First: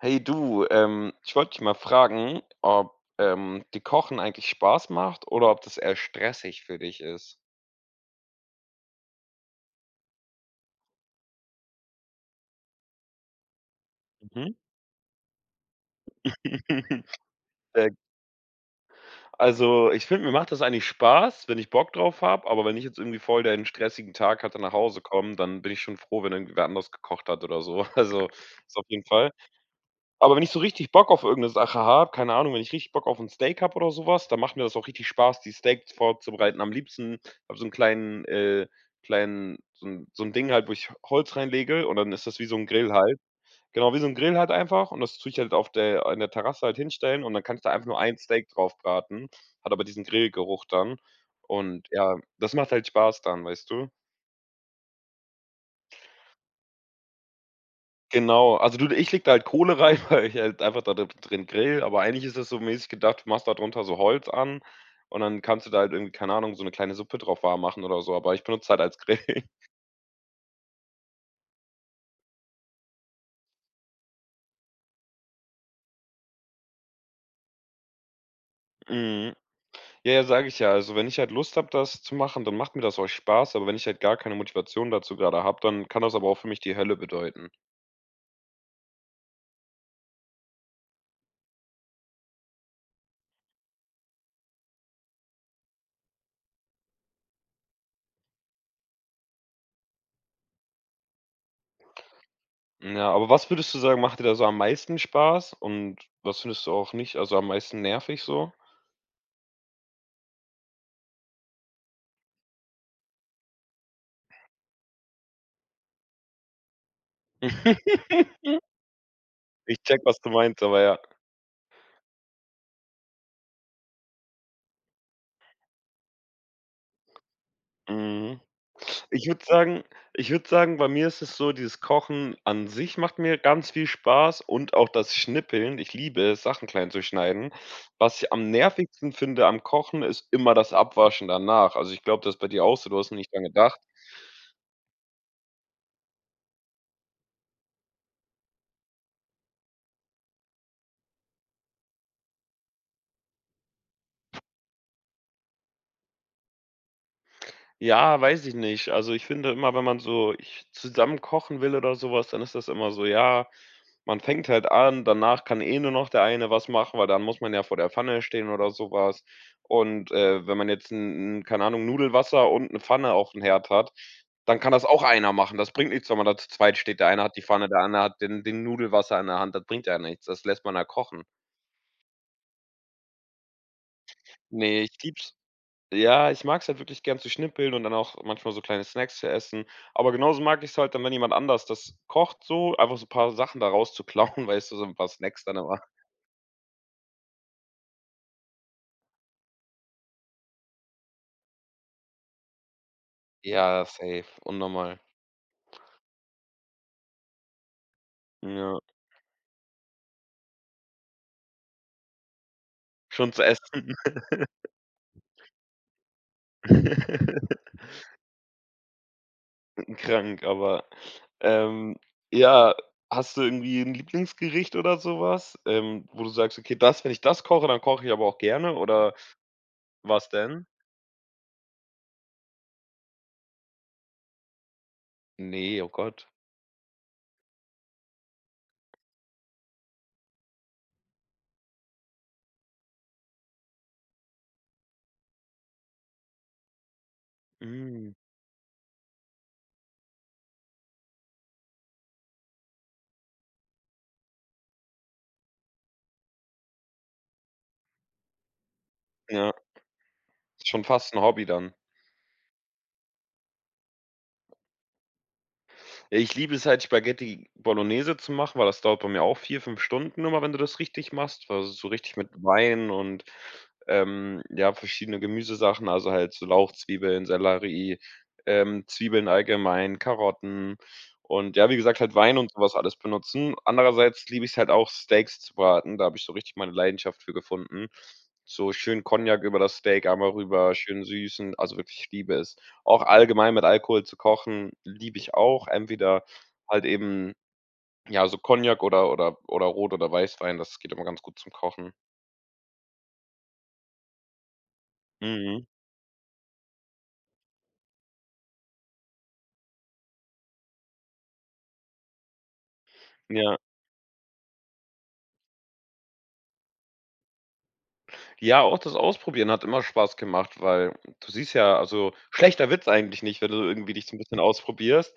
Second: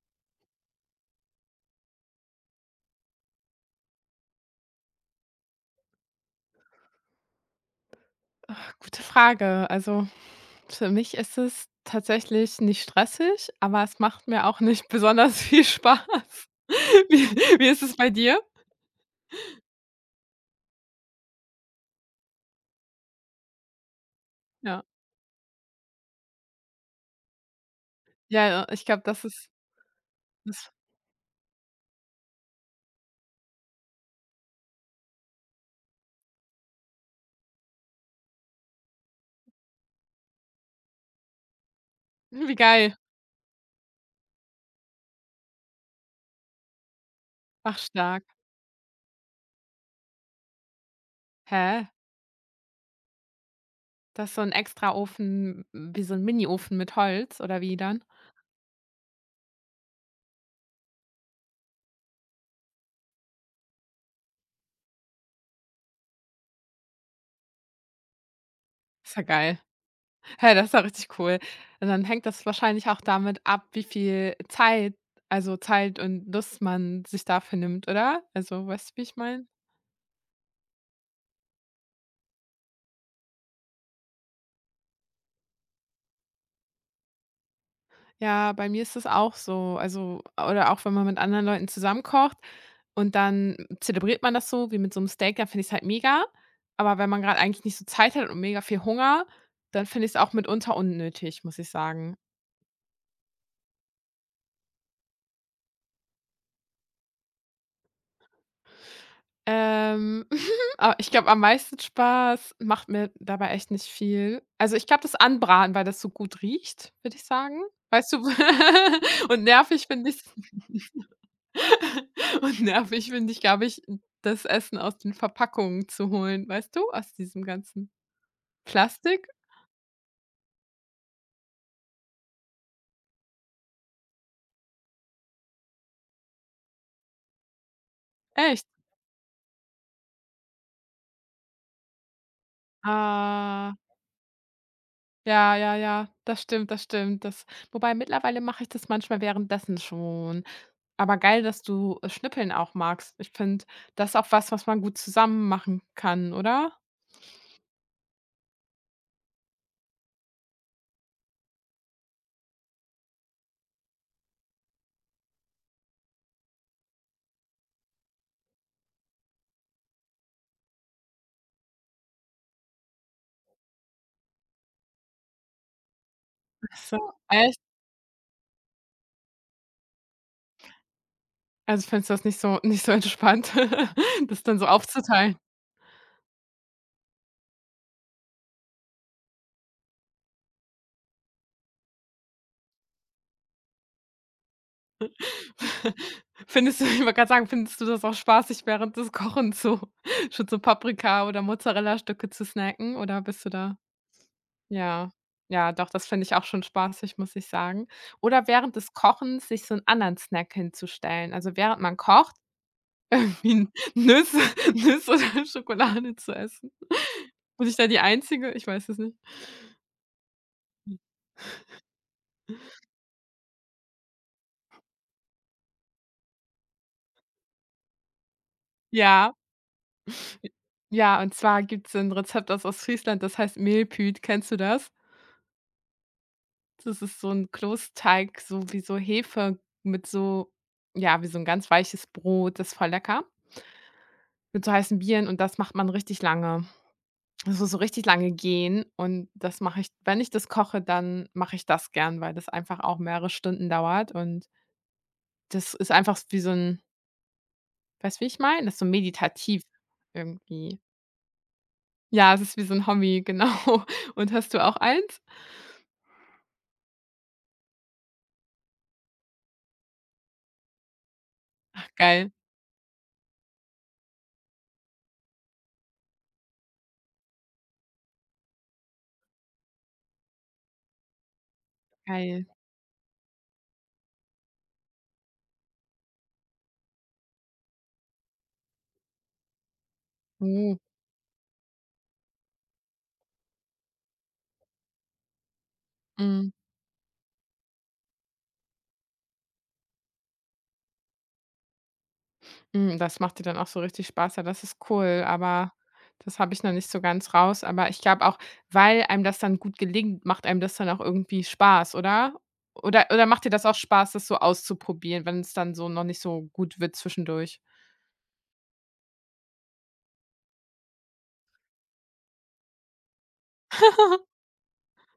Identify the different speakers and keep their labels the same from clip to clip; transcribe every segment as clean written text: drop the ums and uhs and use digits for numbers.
Speaker 1: Hey du, ich wollte dich mal fragen, ob, dir Kochen eigentlich Spaß macht oder ob das eher stressig für dich ist?
Speaker 2: Ach, gute Frage. Also, für mich ist es tatsächlich nicht stressig, aber es macht mir
Speaker 1: Mhm.
Speaker 2: auch nicht besonders viel Spaß. Wie wie ist
Speaker 1: Äh,
Speaker 2: es bei dir?
Speaker 1: also, ich finde, mir macht das eigentlich Spaß, wenn ich Bock drauf habe, aber wenn ich jetzt irgendwie voll den stressigen Tag hatte, nach
Speaker 2: Ja.
Speaker 1: Hause komme, dann bin ich schon froh, wenn irgendwie wer anders gekocht hat oder so. Also,
Speaker 2: Ja, ja,
Speaker 1: das auf
Speaker 2: ich glaube,
Speaker 1: jeden
Speaker 2: das
Speaker 1: Fall.
Speaker 2: ist
Speaker 1: Aber wenn ich so
Speaker 2: das.
Speaker 1: richtig Bock auf irgendeine Sache habe, keine Ahnung, wenn ich richtig Bock auf 'n Steak habe oder so was, dann macht mir das auch richtig Spaß, die Steaks vorzubereiten. Am liebsten habe so 'n kleinen so 'n Ding halt, wo ich Holz reinlege und dann ist das wie
Speaker 2: Wie
Speaker 1: so 'n Grill
Speaker 2: geil.
Speaker 1: halt. Genau, wie so 'n Grill halt einfach und das tue ich halt auf der in der Terrasse halt hinstellen und dann kann ich da
Speaker 2: Ach,
Speaker 1: einfach nur ein
Speaker 2: stark.
Speaker 1: Steak drauf braten, hat aber diesen Grillgeruch dann und
Speaker 2: Hä?
Speaker 1: ja, das macht halt Spaß dann, weißt du?
Speaker 2: Das ist so 'n Extraofen, wie so 'n Miniofen mit Holz oder wie dann?
Speaker 1: Genau, also du ich leg da halt Kohle rein, weil ich halt einfach da d drin grill, aber eigentlich ist es so mäßig gedacht, du machst da drunter so Holz an und dann kannst du da halt irgendwie, keine Ahnung, so eine kleine Suppe drauf warm machen oder so, aber ich benutze es halt als
Speaker 2: Ist
Speaker 1: Grill.
Speaker 2: ja geil. Hä, das ist ja richtig cool. Und dann hängt das wahrscheinlich auch damit ab, wie viel Zeit, also, Zeit und Lust man sich dafür nimmt, oder? Also, weißt du, wie ich
Speaker 1: Mhm.
Speaker 2: meine?
Speaker 1: Ja, ja, sage ich ja. Also, wenn ich halt Lust habe, das zu machen, dann macht mir das auch Spaß, aber wenn ich halt gar keine Motivation dazu gerade habe, dann kann das aber auch für mich die Hölle bedeuten.
Speaker 2: Ja, bei mir ist das auch so. Also, oder auch wenn man mit anderen Leuten zusammen kocht und dann zelebriert man das so wie mit so einem Steak, dann finde ich's halt mega. Aber wenn man gerade eigentlich nicht so Zeit hat und mega viel Hunger, dann finde ich's auch mitunter unnötig, muss ich sagen.
Speaker 1: Ja, aber was würdest du sagen, macht dir da so am meisten Spaß und was findest du auch nicht also am meisten nervig so?
Speaker 2: Ähm, aber ich glaube, am meisten Spaß macht mir dabei echt nicht viel. Also, ich glaube, das Anbraten, weil das so gut riecht, würde ich sagen. Weißt du? Und
Speaker 1: Ich
Speaker 2: nervig
Speaker 1: check,
Speaker 2: finde
Speaker 1: was
Speaker 2: ich's.
Speaker 1: du meinst, aber ja.
Speaker 2: Und nervig finde ich, glaube ich, das Essen aus den Verpackungen zu holen, weißt du? Aus diesem ganzen
Speaker 1: Mhm. Ich
Speaker 2: Plastik?
Speaker 1: würde sagen ich würde sagen, bei mir ist es so, dieses Kochen an sich macht mir ganz viel Spaß und auch das Schnippeln. Ich liebe es, Sachen klein zu schneiden. Was ich am
Speaker 2: Echt?
Speaker 1: nervigsten finde am Kochen, ist immer das Abwaschen danach. Also, ich glaube, das ist bei dir auch so, du hast nicht dran
Speaker 2: Ah,
Speaker 1: gedacht.
Speaker 2: ja, ja, ja, das stimmt, das stimmt. Das, wobei mittlerweile mache ich das manchmal währenddessen schon. Aber geil, dass du, Schnippeln auch magst. Ich finde, das ist auch was, was man gut zusammen machen kann, oder?
Speaker 1: Ja, weiß ich nicht. Also, ich finde immer, wenn man so ich zusammen kochen will oder sowas, dann ist das immer so, ja, man fängt halt an, danach kann eh nur noch der eine was machen, weil dann muss man ja vor der Pfanne stehen oder sowas. Und, wenn man jetzt 'n, keine Ahnung, Nudelwasser und 'ne Pfanne aufm Herd hat, dann kann das auch einer machen. Das bringt nichts, wenn man da zu
Speaker 2: Ach
Speaker 1: zweit steht.
Speaker 2: so,
Speaker 1: Der eine hat die
Speaker 2: echt?
Speaker 1: Pfanne, der andere hat den Nudelwasser in der Hand. Das bringt ja nichts. Das lässt man ja kochen.
Speaker 2: Also, findest du das nicht so entspannt, das dann so
Speaker 1: Ne, ich lieb's.
Speaker 2: aufzuteilen?
Speaker 1: Ja, ich mag's halt wirklich gern zu schnippeln und dann auch manchmal so kleine Snacks zu essen. Aber genauso mag ich's halt dann, wenn jemand anders das kocht so, einfach so ein paar Sachen da rauszuklauen, weißt du, so ein paar Snacks dann immer.
Speaker 2: Findest du, ich wollte gerade sagen, findest du das auch spaßig, während des Kochens so schon so Paprika oder Mozzarellastücke zu snacken oder bist du da?
Speaker 1: Ja, safe, unnormal.
Speaker 2: Ja. Ja, doch, das finde ich auch schon spaßig, muss ich sagen. Oder während
Speaker 1: Ja,
Speaker 2: des Kochens sich so 'n anderen Snack hinzustellen. Also, während man kocht,
Speaker 1: schon zu
Speaker 2: wie 'n
Speaker 1: essen.
Speaker 2: Nüsse oder Schokolade zu essen. Bin ich da die Einzige? Ich weiß es nicht.
Speaker 1: Krank, aber, ähm, ja, hast du irgendwie ein Lieblingsgericht oder sowas, wo du sagst: „Okay, das wenn ich das koche, dann koche ich aber auch gerne“, oder
Speaker 2: Ja,
Speaker 1: was denn?
Speaker 2: ja, und zwar gibt's 'n Rezept, das aus Friesland, das heißt Mehlpüt. Kennst du das?
Speaker 1: Ne, oh Gott.
Speaker 2: Das ist so 'n Kloßteig, so wie so Hefe mit so, ja, wie so 'n ganz weiches Brot, das ist voll lecker, mit so heißen Bieren und das macht man richtig lange. Das muss so richtig
Speaker 1: Mhm.
Speaker 2: lange gehen und das mache ich, wenn ich das koche, dann mache ich das gern, weil das einfach auch mehrere Stunden dauert und das ist einfach wie so 'n, weißt du, wie ich meine? Das ist so
Speaker 1: Ja,
Speaker 2: meditativ
Speaker 1: ist
Speaker 2: irgendwie.
Speaker 1: schon fast ein Hobby dann.
Speaker 2: Ja, es ist wie so 'n Hobby, genau. Und hast du auch eins?
Speaker 1: Ich liebe es halt, Spaghetti Bolognese zu machen, weil das dauert bei mir auch 4, 5 Stunden immer, wenn du das richtig machst, also so
Speaker 2: Ach
Speaker 1: richtig mit
Speaker 2: geil,
Speaker 1: Wein und, ja, verschiedene Gemüsesachen, also halt so Lauchzwiebeln, Sellerie, Zwiebeln allgemein, Karotten und ja, wie gesagt, halt Wein
Speaker 2: geil.
Speaker 1: und sowas alles benutzen. Andererseits liebe ich es halt auch, Steaks zu braten, da habe ich so richtig meine Leidenschaft für gefunden. So schön Cognac über das Steak einmal rüber,
Speaker 2: Oh,
Speaker 1: schön süßen, also wirklich, ich liebe es. Auch allgemein mit Alkohol zu kochen, liebe ich auch. Entweder
Speaker 2: mhm.
Speaker 1: halt eben, ja, so Cognac oder Rot oder Weißwein, das geht immer ganz gut zum Kochen.
Speaker 2: Das macht dir dann auch so richtig Spaß. Ja, das ist cool,
Speaker 1: Mhm.
Speaker 2: aber das habe ich noch nicht so ganz raus. Aber ich glaube auch, weil einem das dann gut gelingt, macht einem das dann auch irgendwie Spaß, oder? Oder macht dir
Speaker 1: Ja.
Speaker 2: das auch Spaß, das so auszuprobieren, wenn es dann so noch nicht so gut wird zwischendurch?
Speaker 1: Ja, auch das Ausprobieren hat immer Spaß gemacht, weil du siehst ja also, schlechter wird's eigentlich nicht, wenn du irgendwie dich so 'n bisschen ausprobierst.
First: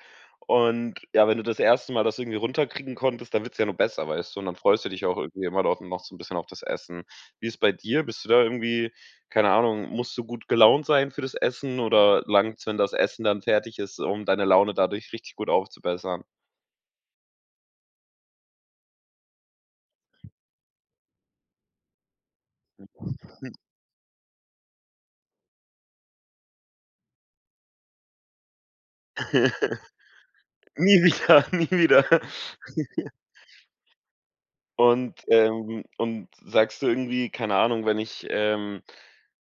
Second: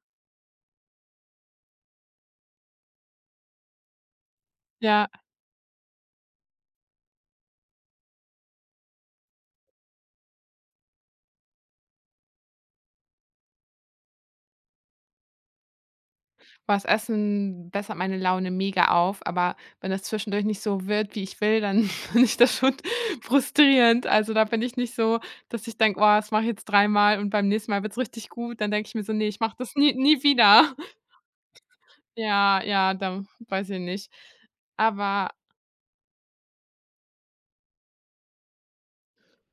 Speaker 1: Und ja, wenn du das erste Mal das irgendwie runterkriegen konntest, dann wird's ja nur besser, weißt du? Und dann freust du dich
Speaker 2: Ja.
Speaker 1: auch irgendwie immer noch so 'n bisschen auf das Essen. Wie ist bei dir? Bist du da irgendwie keine Ahnung, musst du gut gelaunt sein für das Essen oder langt's, wenn das Essen dann fertig ist, um deine Laune dadurch richtig gut aufzubessern?
Speaker 2: Was essen bessert meine Laune mega auf, aber wenn das zwischendurch nicht so wird, wie ich will, dann finde ich das schon frustrierend. Also, da bin ich nicht so, dass ich denke: „Oh, das mache ich jetzt dreimal und beim nächsten Mal wird's richtig gut.“ Dann denke ich mir so: „Nee, ich mache das nie wieder.“
Speaker 1: Nie wieder, nie wieder.
Speaker 2: Ja, ja, da weiß ich nicht. Aber
Speaker 1: Und sagst du irgendwie, keine Ahnung, wenn ich, ähm,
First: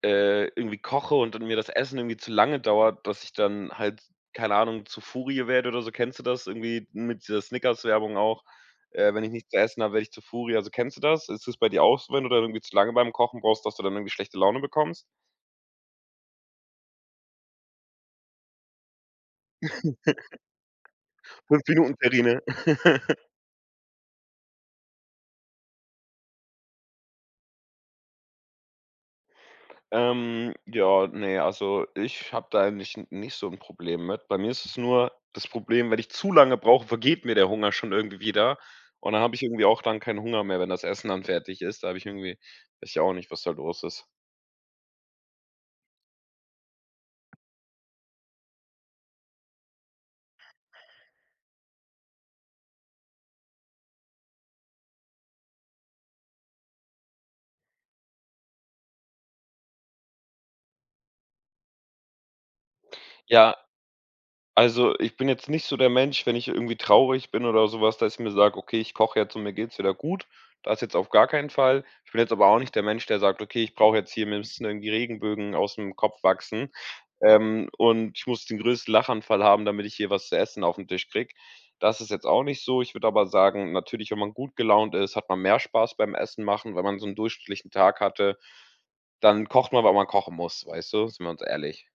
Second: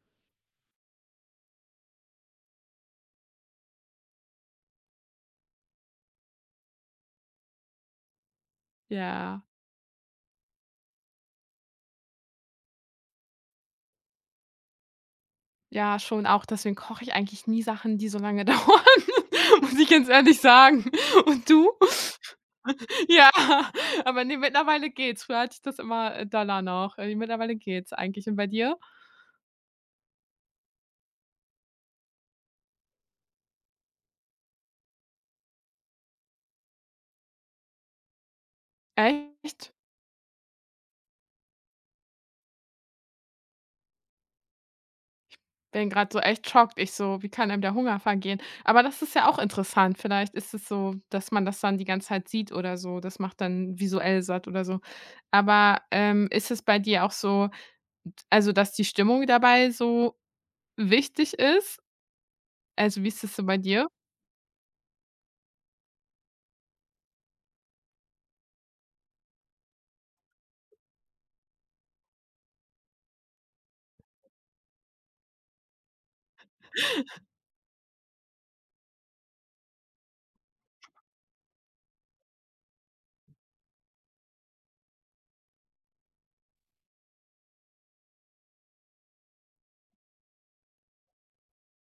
Speaker 1: äh, irgendwie koche und dann mir das Essen irgendwie zu lange dauert, dass ich dann halt, keine Ahnung, zu Furie werde oder so. Kennst du das irgendwie mit dieser Snickers-Werbung auch? Wenn ich
Speaker 2: ja,
Speaker 1: nichts zu essen habe, werde ich zu Furie. Also, kennst du das? Ist das bei dir auch so, wenn du dann irgendwie zu lange beim Kochen brauchst, dass du dann irgendwie schlechte Laune bekommst?
Speaker 2: ja, schon auch, deswegen koche ich eigentlich nie Sachen, die so lange dauern, muss ich ganz ehrlich sagen. Und
Speaker 1: 5
Speaker 2: du?
Speaker 1: Minuten Terrine.
Speaker 2: Ja, aber ne, mittlerweile geht's. Früher hatte ich das immer, doller noch. Mittlerweile geht's eigentlich. Und bei dir?
Speaker 1: Ja, ne, also ich habe da eigentlich nicht so ein Problem mit. Bei mir ist es nur das Problem, wenn ich zu lange brauche, vergeht mir der Hunger schon irgendwie wieder und dann habe ich irgendwie
Speaker 2: Echt?
Speaker 1: auch dann keinen Hunger mehr, wenn das Essen dann fertig ist. Da habe ich irgendwie weiß ich auch nicht, was da los ist.
Speaker 2: Bin gerade so echt schockt. Ich so: „Wie kann einem der Hunger vergehen?“ Aber das ist ja auch interessant. Vielleicht ist es so, dass man das dann die ganze Zeit sieht oder so. Das macht dann visuell satt oder so. Aber, ist es bei dir auch so, also, dass die Stimmung dabei so wichtig ist? Also, wie ist es so
Speaker 1: Ja,
Speaker 2: bei dir?
Speaker 1: also ich bin jetzt nicht so der Mensch, wenn ich irgendwie traurig bin oder sowas, dass ich mir sage: „Okay, ich koche jetzt und mir geht's wieder gut.“ Das jetzt auf gar keinen Fall. Ich bin jetzt aber auch nicht der Mensch, der sagt: „Okay, ich brauche jetzt hier mir müssen irgendwie Regenbögen aus dem Kopf wachsen.“ und ich muss den größten Lachanfall haben, damit ich hier was zu essen auf den Tisch kriege. Das ist jetzt auch nicht so. Ich würde aber sagen, natürlich, wenn man gut gelaunt ist, hat man mehr Spaß beim Essen machen. Wenn man so einen durchschnittlichen Tag hatte, dann kocht man, weil man kochen muss, weißt du? Sind wir uns ehrlich.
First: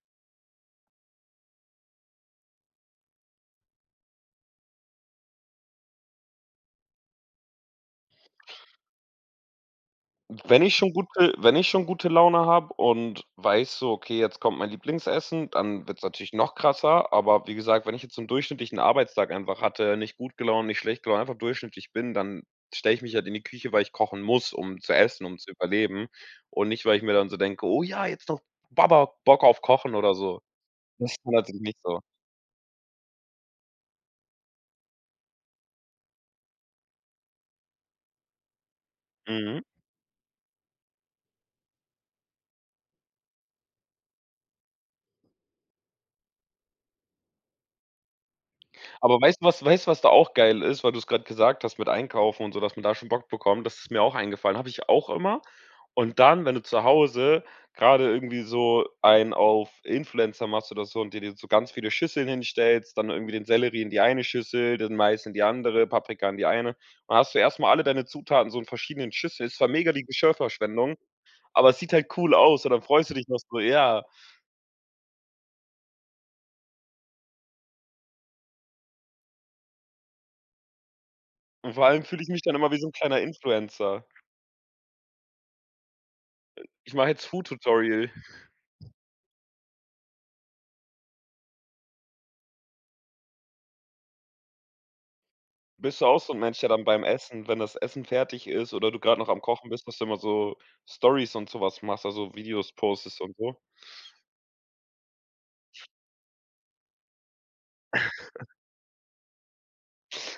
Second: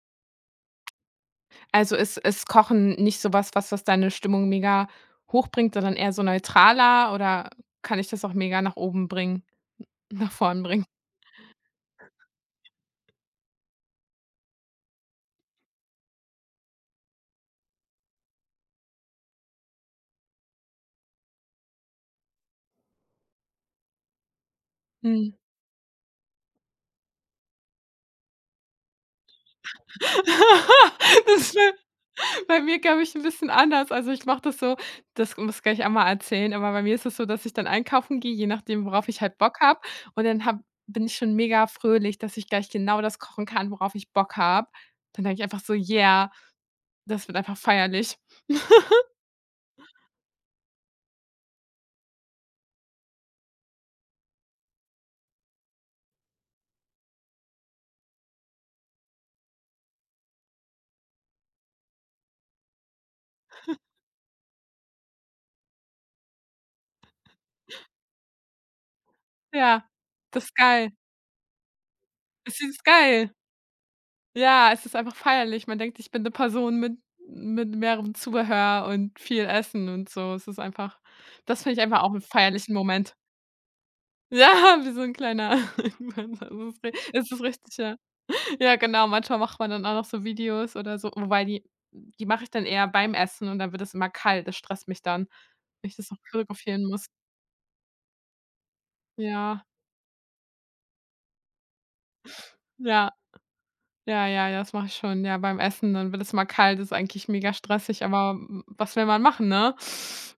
Speaker 2: Also, ist Kochen nicht sowas, was, was deine Stimmung mega hochbringt, sondern eher so neutraler oder kann ich das auch mega nach oben bringen, nach
Speaker 1: Wenn
Speaker 2: vorn
Speaker 1: ich
Speaker 2: bringen?
Speaker 1: schon gute wenn ich schon gute Laune habe und weiß so: „Okay, jetzt kommt mein Lieblingsessen“, dann wird es natürlich noch krasser. Aber wie gesagt, wenn ich jetzt so 'n durchschnittlichen Arbeitstag einfach hatte, nicht gut gelaunt, nicht schlecht gelaunt, einfach durchschnittlich bin, dann stelle ich mich halt in die Küche, weil ich kochen muss, um zu essen,
Speaker 2: Mhm.
Speaker 1: um zu überleben und nicht, weil ich mir dann so denke: „Oh ja, jetzt noch Baba Bock auf Kochen“ oder so. Das ist
Speaker 2: Das ist
Speaker 1: natürlich
Speaker 2: bei
Speaker 1: nicht so.
Speaker 2: bei mir, glaube ich, ein bisschen anders. Also, ich mache das so, das muss, kann ich auch mal erzählen, aber bei mir ist es so, dass ich dann einkaufen gehe, je nachdem, worauf ich halt Bock
Speaker 1: Mhm.
Speaker 2: habe und dann habe bin ich schon mega fröhlich, dass ich gleich genau das kochen kann, worauf ich Bock habe. Dann denke ich einfach so: „Yeah, das wird einfach feierlich.“
Speaker 1: Aber weißt du, was da auch geil ist, weil du es gerade gesagt hast mit Einkaufen und so, dass man da schon Bock bekommt? Das ist mir auch eingefallen, habe ich auch immer. Und dann, wenn du zu Hause gerade irgendwie so einen auf Influencer machst oder so und dir so ganz viele Schüsseln hinstellst, dann irgendwie den Sellerie in die eine Schüssel, den Mais in die andere, Paprika in die eine. Dann hast du erst mal alle deine Zutaten so in verschiedenen Schüsseln. Ist zwar
Speaker 2: Ja,
Speaker 1: mega die
Speaker 2: das ist geil.
Speaker 1: Geschirrverschwendung, aber es sieht halt cool
Speaker 2: Das
Speaker 1: aus und dann
Speaker 2: ist
Speaker 1: freust du dich
Speaker 2: geil.
Speaker 1: noch so, ja.
Speaker 2: Ja, es ist einfach feierlich. Man denkt, ich bin 'ne Person mit mehrerem Zubehör und viel Essen und so. Es ist einfach, das
Speaker 1: Und
Speaker 2: finde ich
Speaker 1: vor
Speaker 2: einfach
Speaker 1: allem
Speaker 2: auch
Speaker 1: fühle
Speaker 2: 'n
Speaker 1: ich mich dann immer
Speaker 2: feierlichen
Speaker 1: wie so 'n
Speaker 2: Moment.
Speaker 1: kleiner Influencer.
Speaker 2: Ja, wie so 'n kleiner Influencer. Es ist ri
Speaker 1: Ich mache jetzt
Speaker 2: es ist richtig, ja.
Speaker 1: Food-Tutorial.
Speaker 2: Ja, genau, manchmal macht man dann auch noch so Videos oder so, wobei die mache ich dann eher beim Essen und dann wird es immer kalt. Das stresst mich dann, wenn ich
Speaker 1: Bist du
Speaker 2: das noch
Speaker 1: auch so 'n Mensch, der dann
Speaker 2: fotografieren
Speaker 1: beim
Speaker 2: muss.
Speaker 1: Essen, wenn das Essen fertig ist oder du grad noch am
Speaker 2: Ja,
Speaker 1: Kochen bist, dass du immer so Stories und so was machst, also Videos
Speaker 2: ja,
Speaker 1: postest und so?
Speaker 2: ja, ja, ja, das mache ich schon. Ja, beim Essen, dann wird es immer kalt, ist eigentlich mega stressig, aber w was will man machen, ne?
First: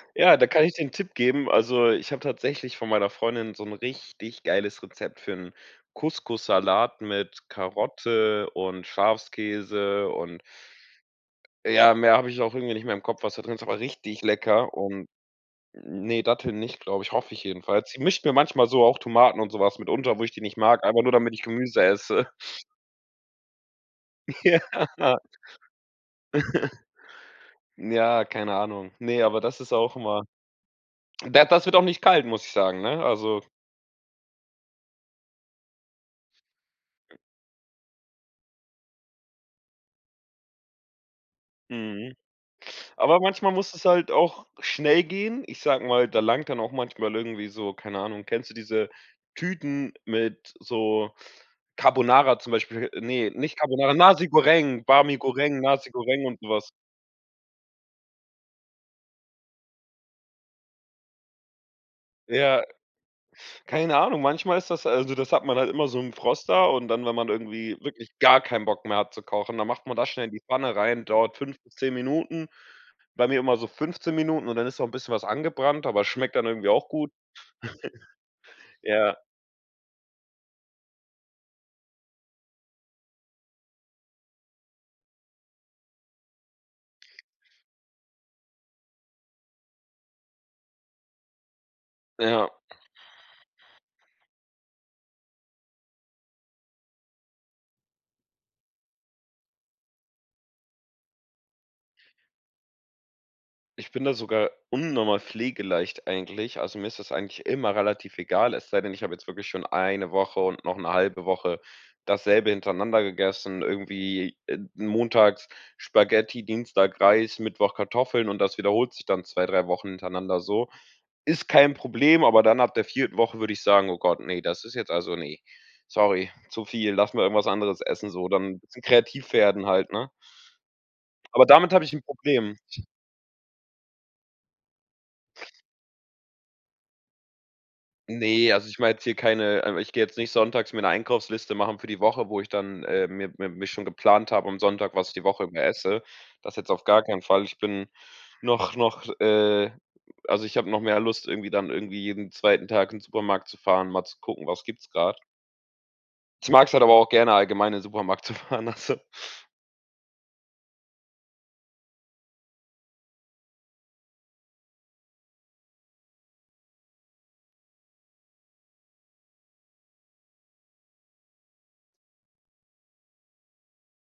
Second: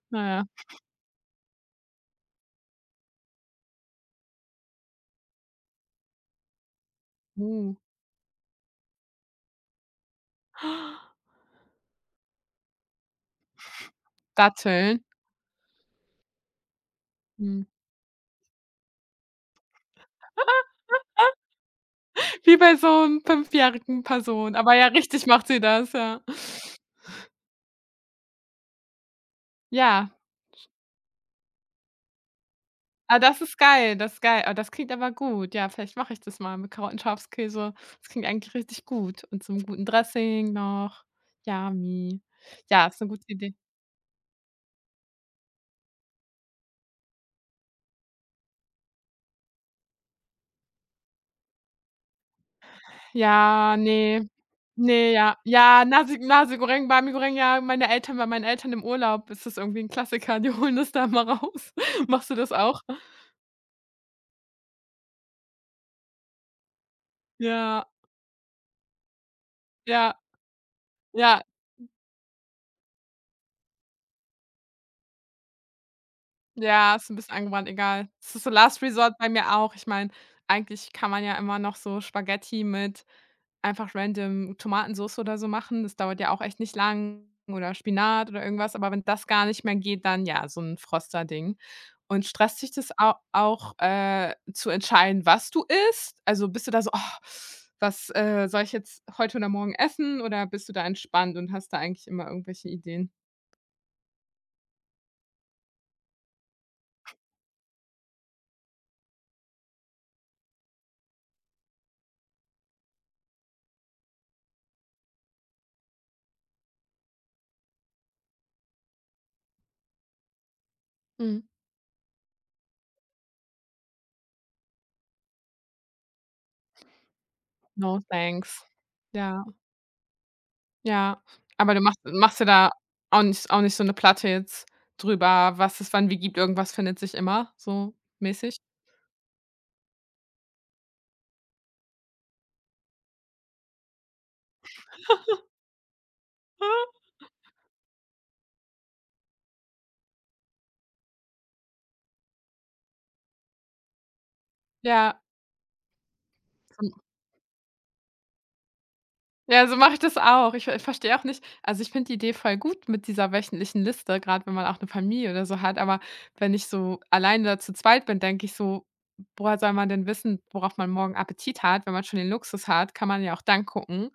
Speaker 2: Na
Speaker 1: Ja,
Speaker 2: ja.
Speaker 1: da kann ich dir 'n Tipp geben. Also, ich habe tatsächlich von meiner Freundin so 'n richtig geiles Rezept für 'n Couscous-Salat mit
Speaker 2: Uh,
Speaker 1: Karotte und Schafskäse und ja, mehr habe ich auch irgendwie nicht mehr im Kopf, was da drin ist, aber richtig lecker
Speaker 2: Datteln.
Speaker 1: und ne, Datteln nicht, glaube ich, hoffe ich
Speaker 2: Mhm.
Speaker 1: jedenfalls. Sie mischt mir manchmal so auch Tomaten und so was mit unter, wo ich die nicht mag, einfach nur damit ich Gemüse esse.
Speaker 2: Wie bei so 'nem 5-jährigen Person,
Speaker 1: Ja.
Speaker 2: aber ja, richtig macht sie das, ja.
Speaker 1: Ja, keine Ahnung. Ne, aber das ist auch
Speaker 2: Ja,
Speaker 1: immer da das wird auch nicht kalt, muss ich sagen, ne?
Speaker 2: ah,
Speaker 1: Also
Speaker 2: das ist geil, das ist geil. Ah, das klingt aber gut. Ja, vielleicht mache ich das mal mit Karotten, Schafskäse. Das klingt eigentlich richtig gut und so 'nem guten Dressing noch.
Speaker 1: mhm.
Speaker 2: Yummy. Ja, ist 'ne
Speaker 1: Aber
Speaker 2: gute
Speaker 1: manchmal
Speaker 2: Idee.
Speaker 1: muss es halt auch schnell gehen. Ich sage mal, da langt dann auch manchmal irgendwie so, keine Ahnung, kennst du diese Tüten mit so Carbonara zum Beispiel ne, nicht
Speaker 2: Ja,
Speaker 1: Carbonara, Nasi
Speaker 2: ne,
Speaker 1: Goreng,
Speaker 2: ne,
Speaker 1: Barmi
Speaker 2: ja.
Speaker 1: Goreng,
Speaker 2: Ja,
Speaker 1: Nasi
Speaker 2: Nasi
Speaker 1: Goreng und so
Speaker 2: Nasi
Speaker 1: was.
Speaker 2: Goreng, Bami Goreng, ja, meine Eltern, bei meinen Eltern im Urlaub ist das irgendwie 'n Klassiker, die holen das da immer raus. Machst du das
Speaker 1: Ja.
Speaker 2: auch?
Speaker 1: Keine Ahnung, manchmal ist das also, das hat man halt immer so im Froster und dann, wenn man irgendwie
Speaker 2: Ja,
Speaker 1: wirklich gar keinen Bock mehr hat zu kochen, dann macht man das
Speaker 2: ja.
Speaker 1: schnell in die Pfanne rein, dauert
Speaker 2: Ja,
Speaker 1: 5 bis 10 Minuten. Bei mir immer so 15 Minuten und dann ist noch ein bisschen was angebrannt, aber schmeckt dann irgendwie auch
Speaker 2: ja, ist
Speaker 1: gut.
Speaker 2: 'n bisschen angebrannt, egal. Es ist so Last Resort
Speaker 1: Ja,
Speaker 2: bei mir auch. Ich meine, eigentlich kann man ja immer noch so Spaghetti mit einfach random Tomatensoße oder so machen. Das dauert ja auch echt nicht lang, oder Spinat oder irgendwas, aber wenn das gar nicht mehr geht, dann ja, so 'n Froster-Ding. Und
Speaker 1: ja.
Speaker 2: stresst dich das au auch, zu entscheiden, was du isst? Also, bist du da so: „Oh, was, soll ich jetzt heute oder morgen essen?“ oder bist du da entspannt und hast da eigentlich immer irgendwelche Ideen?
Speaker 1: Ich bin da sogar unnormal pflegeleicht eigentlich. Also, mir ist das eigentlich immer relativ egal, es sei denn, ich habe jetzt wirklich schon eine Woche und noch eine halbe Woche dasselbe hintereinander gegessen. Irgendwie montags Spaghetti, Dienstag Reis, Mittwoch Kartoffeln, und das wiederholt sich dann 2, 3 Wochen hintereinander so.
Speaker 2: Mhm.
Speaker 1: Ist kein Problem, aber dann ab der vierten Woche würde ich sagen: „Oh Gott, nee, das ist jetzt, also nee, sorry, zu viel, lass mal irgendwas anderes
Speaker 2: No
Speaker 1: essen so.“ Dann ein
Speaker 2: thanks.
Speaker 1: bisschen kreativ
Speaker 2: Ja.
Speaker 1: werden halt, ne?
Speaker 2: Ja,
Speaker 1: Aber damit
Speaker 2: aber du
Speaker 1: habe ich
Speaker 2: machst
Speaker 1: ein
Speaker 2: machst dir
Speaker 1: Problem.
Speaker 2: da auch nicht so eine Platte jetzt drüber, was es wann wie gibt, irgendwas findet sich immer so
Speaker 1: Ne,
Speaker 2: mäßig?
Speaker 1: also ich mache jetzt hier keine ich gehe jetzt nicht sonntags mir 'ne Einkaufsliste machen für die Woche, wo ich dann, mir mich schon geplant habe am Sonntag, was ich die Woche über esse. Das jetzt auf gar keinen Fall. Ich bin noch, also ich habe noch mehr Lust, irgendwie dann irgendwie jeden zweiten Tag in 'n Supermarkt zu fahren, mal zu gucken, was gibt's grad.
Speaker 2: Ja,
Speaker 1: Ich mag's halt
Speaker 2: so,
Speaker 1: aber auch gerne allgemein in 'n Supermarkt zu fahren, also
Speaker 2: ja, so mache ich das auch. Ich verstehe auch nicht, also, ich finde die Idee voll gut mit dieser wöchentlichen Liste, gerade wenn man auch eine Familie oder so hat, aber wenn ich so alleine oder zu zweit bin, denke ich so: „Woher soll man denn wissen, worauf man morgen Appetit hat?“ Wenn man schon den Luxus hat, kann man ja auch dann gucken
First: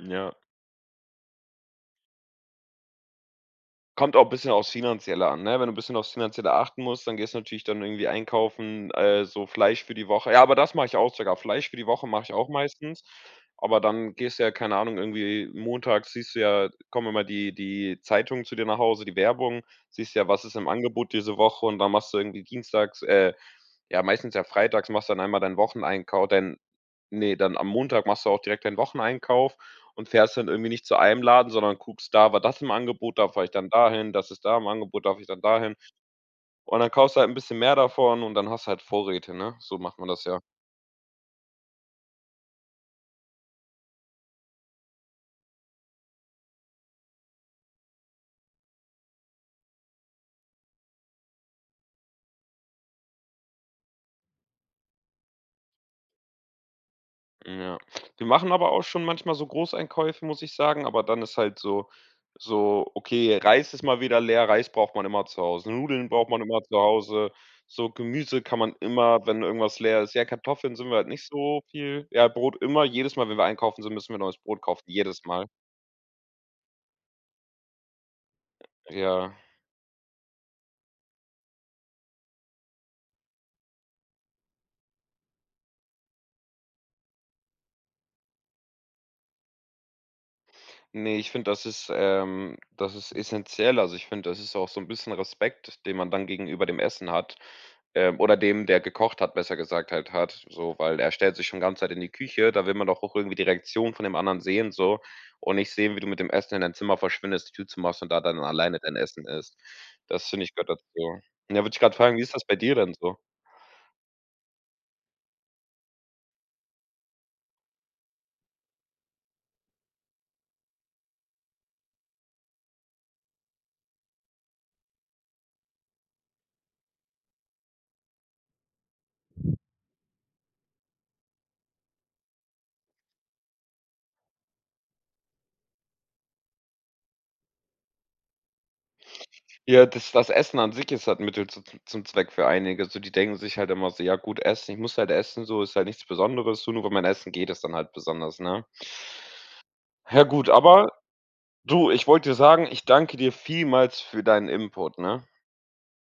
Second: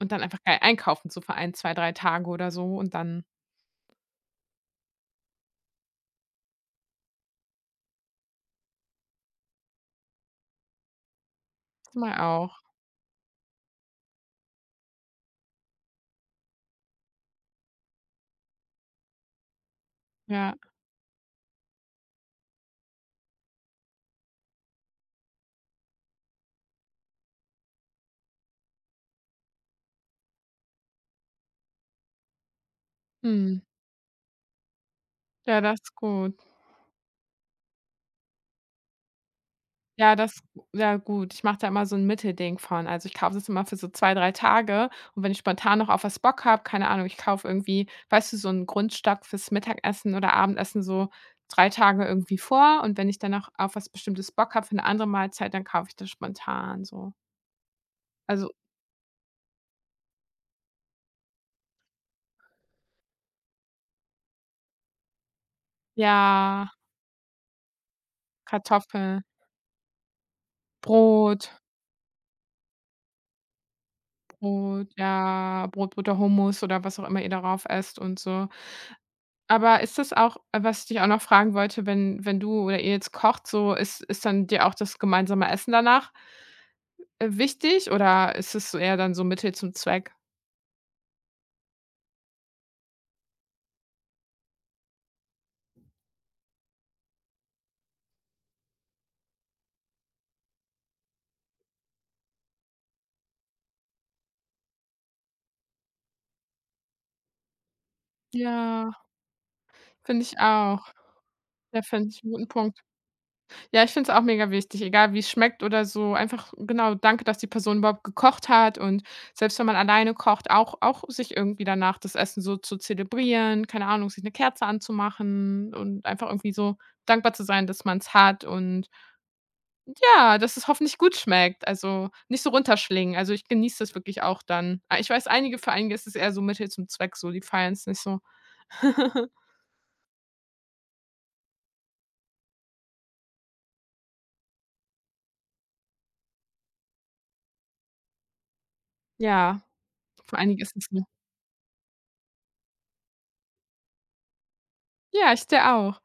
Speaker 2: und dann einfach geil einkaufen, so für 1, 2, 3 Tage oder so und dann
Speaker 1: Kommt auch ein bisschen aufs Finanzielle an, ne? Wenn du ein bisschen aufs Finanzielle achten musst, dann gehst du natürlich dann irgendwie einkaufen, so Fleisch für die Woche. Ja, aber das mache ich auch sogar. Fleisch für die Woche
Speaker 2: Mal
Speaker 1: mache ich auch
Speaker 2: auch,
Speaker 1: meistens, aber dann gehst du, ja, keine Ahnung, irgendwie montags siehst du, ja, kommen immer die die Zeitungen zu dir nach Hause, die Werbung, siehst ja, was ist
Speaker 2: ja.
Speaker 1: im Angebot diese Woche. Und dann machst du irgendwie meistens ja freitags machst du dann einmal deinen Wocheneinkau dein nee dann am Montag machst du auch direkt deinen Wocheneinkauf und fährst dann irgendwie nicht zu einem Laden, sondern guckst, da war das im Angebot, da fahre ich
Speaker 2: Mhm.
Speaker 1: dann dahin, das ist da im Angebot, darf ich dann
Speaker 2: Ja,
Speaker 1: dahin.
Speaker 2: das ist gut.
Speaker 1: Und dann kaufst du halt ein bisschen mehr davon, und dann hast du halt Vorräte, ne? So macht man
Speaker 2: Ja,
Speaker 1: das ja.
Speaker 2: das, ja gut. Ich mache da immer so 'n Mittelding von. Also, ich kaufe das immer für so 2, 3 Tage und wenn ich spontan noch auf was Bock habe, keine Ahnung, ich kaufe irgendwie, weißt du, so 'n Grundstock fürs Mittagessen oder Abendessen, so 3 Tage irgendwie vor, und wenn ich dann noch auf was Bestimmtes Bock habe für 'ne andere Mahlzeit, dann kaufe ich das spontan so.
Speaker 1: Ja. Wir machen
Speaker 2: Also
Speaker 1: aber auch schon manchmal so Großeinkäufe, muss ich sagen, aber dann ist halt so so: Okay, Reis ist mal wieder leer, Reis braucht man immer zu Hause, Nudeln braucht man immer
Speaker 2: ja,
Speaker 1: zu Hause, so Gemüse kann man
Speaker 2: Kartoffeln,
Speaker 1: immer, wenn irgendwas leer ist, ja, Kartoffeln sind wir halt nicht
Speaker 2: Brot
Speaker 1: so viel, ja, Brot immer, jedes Mal, wenn wir einkaufen sind, müssen wir neues Brot kaufen,
Speaker 2: Brot,
Speaker 1: jedes Mal.
Speaker 2: ja, Brot, Butter, Hummus oder was auch immer ihr darauf esst und so.
Speaker 1: Ja.
Speaker 2: Aber ist das auch, was ich dich auch noch fragen wollte, wenn du oder ihr jetzt kocht, so ist dann dir auch das gemeinsame Essen danach, wichtig oder ist es so eher dann so Mittel zum Zweck?
Speaker 1: Ne, ich finde, das ist essenziell. Also, ich finde, das ist auch so ein bisschen Respekt, den man dann gegenüber dem Essen hat, oder dem, der gekocht hat, besser gesagt halt hat, so, weil er stellt sich schon ganze Zeit in die Küche, da will man doch auch irgendwie die Reaktion von dem anderen sehen, so, und nicht sehen, wie du mit dem Essen in dein Zimmer verschwindest, die Tür zumachst und da dann alleine
Speaker 2: Ja,
Speaker 1: dein Essen isst.
Speaker 2: finde
Speaker 1: Das,
Speaker 2: ich
Speaker 1: finde ich, gehört
Speaker 2: auch.
Speaker 1: dazu. Ja, würde ich
Speaker 2: Ja,
Speaker 1: gerade
Speaker 2: finde
Speaker 1: fragen, wie
Speaker 2: ich 'n
Speaker 1: ist das
Speaker 2: guten
Speaker 1: bei dir
Speaker 2: Punkt.
Speaker 1: denn so?
Speaker 2: Ja, ich finde es auch mega wichtig, egal wie es schmeckt oder so. Einfach genau, danke, dass die Person überhaupt gekocht hat und selbst wenn man alleine kocht, auch sich irgendwie danach das Essen so zu zelebrieren, keine Ahnung, sich eine Kerze anzumachen und einfach irgendwie so dankbar zu sein, dass man es hat und, ja, dass es hoffentlich gut schmeckt, also, nicht so runterschlingen. Also, ich genieße das wirklich auch dann. Ah, ich weiß, einige für einige ist es eher so Mittel zum Zweck so, die feiern's nicht so.
Speaker 1: Ja, das das Essen an sich ist halt Mittel zu zum Zweck für einige. So, die denken sich halt immer so: „Ja gut, Essen, ich muss halt essen, so ist halt nichts Besonderes, so nur wenn man essen geht, ist dann halt besonders“, ne?
Speaker 2: Ja,
Speaker 1: Ja
Speaker 2: für
Speaker 1: gut,
Speaker 2: einige ist
Speaker 1: aber
Speaker 2: es 'ne.
Speaker 1: du, ich wollte dir sagen, ich danke dir vielmals für deinen Input, ne?
Speaker 2: Ja, ich dir auch.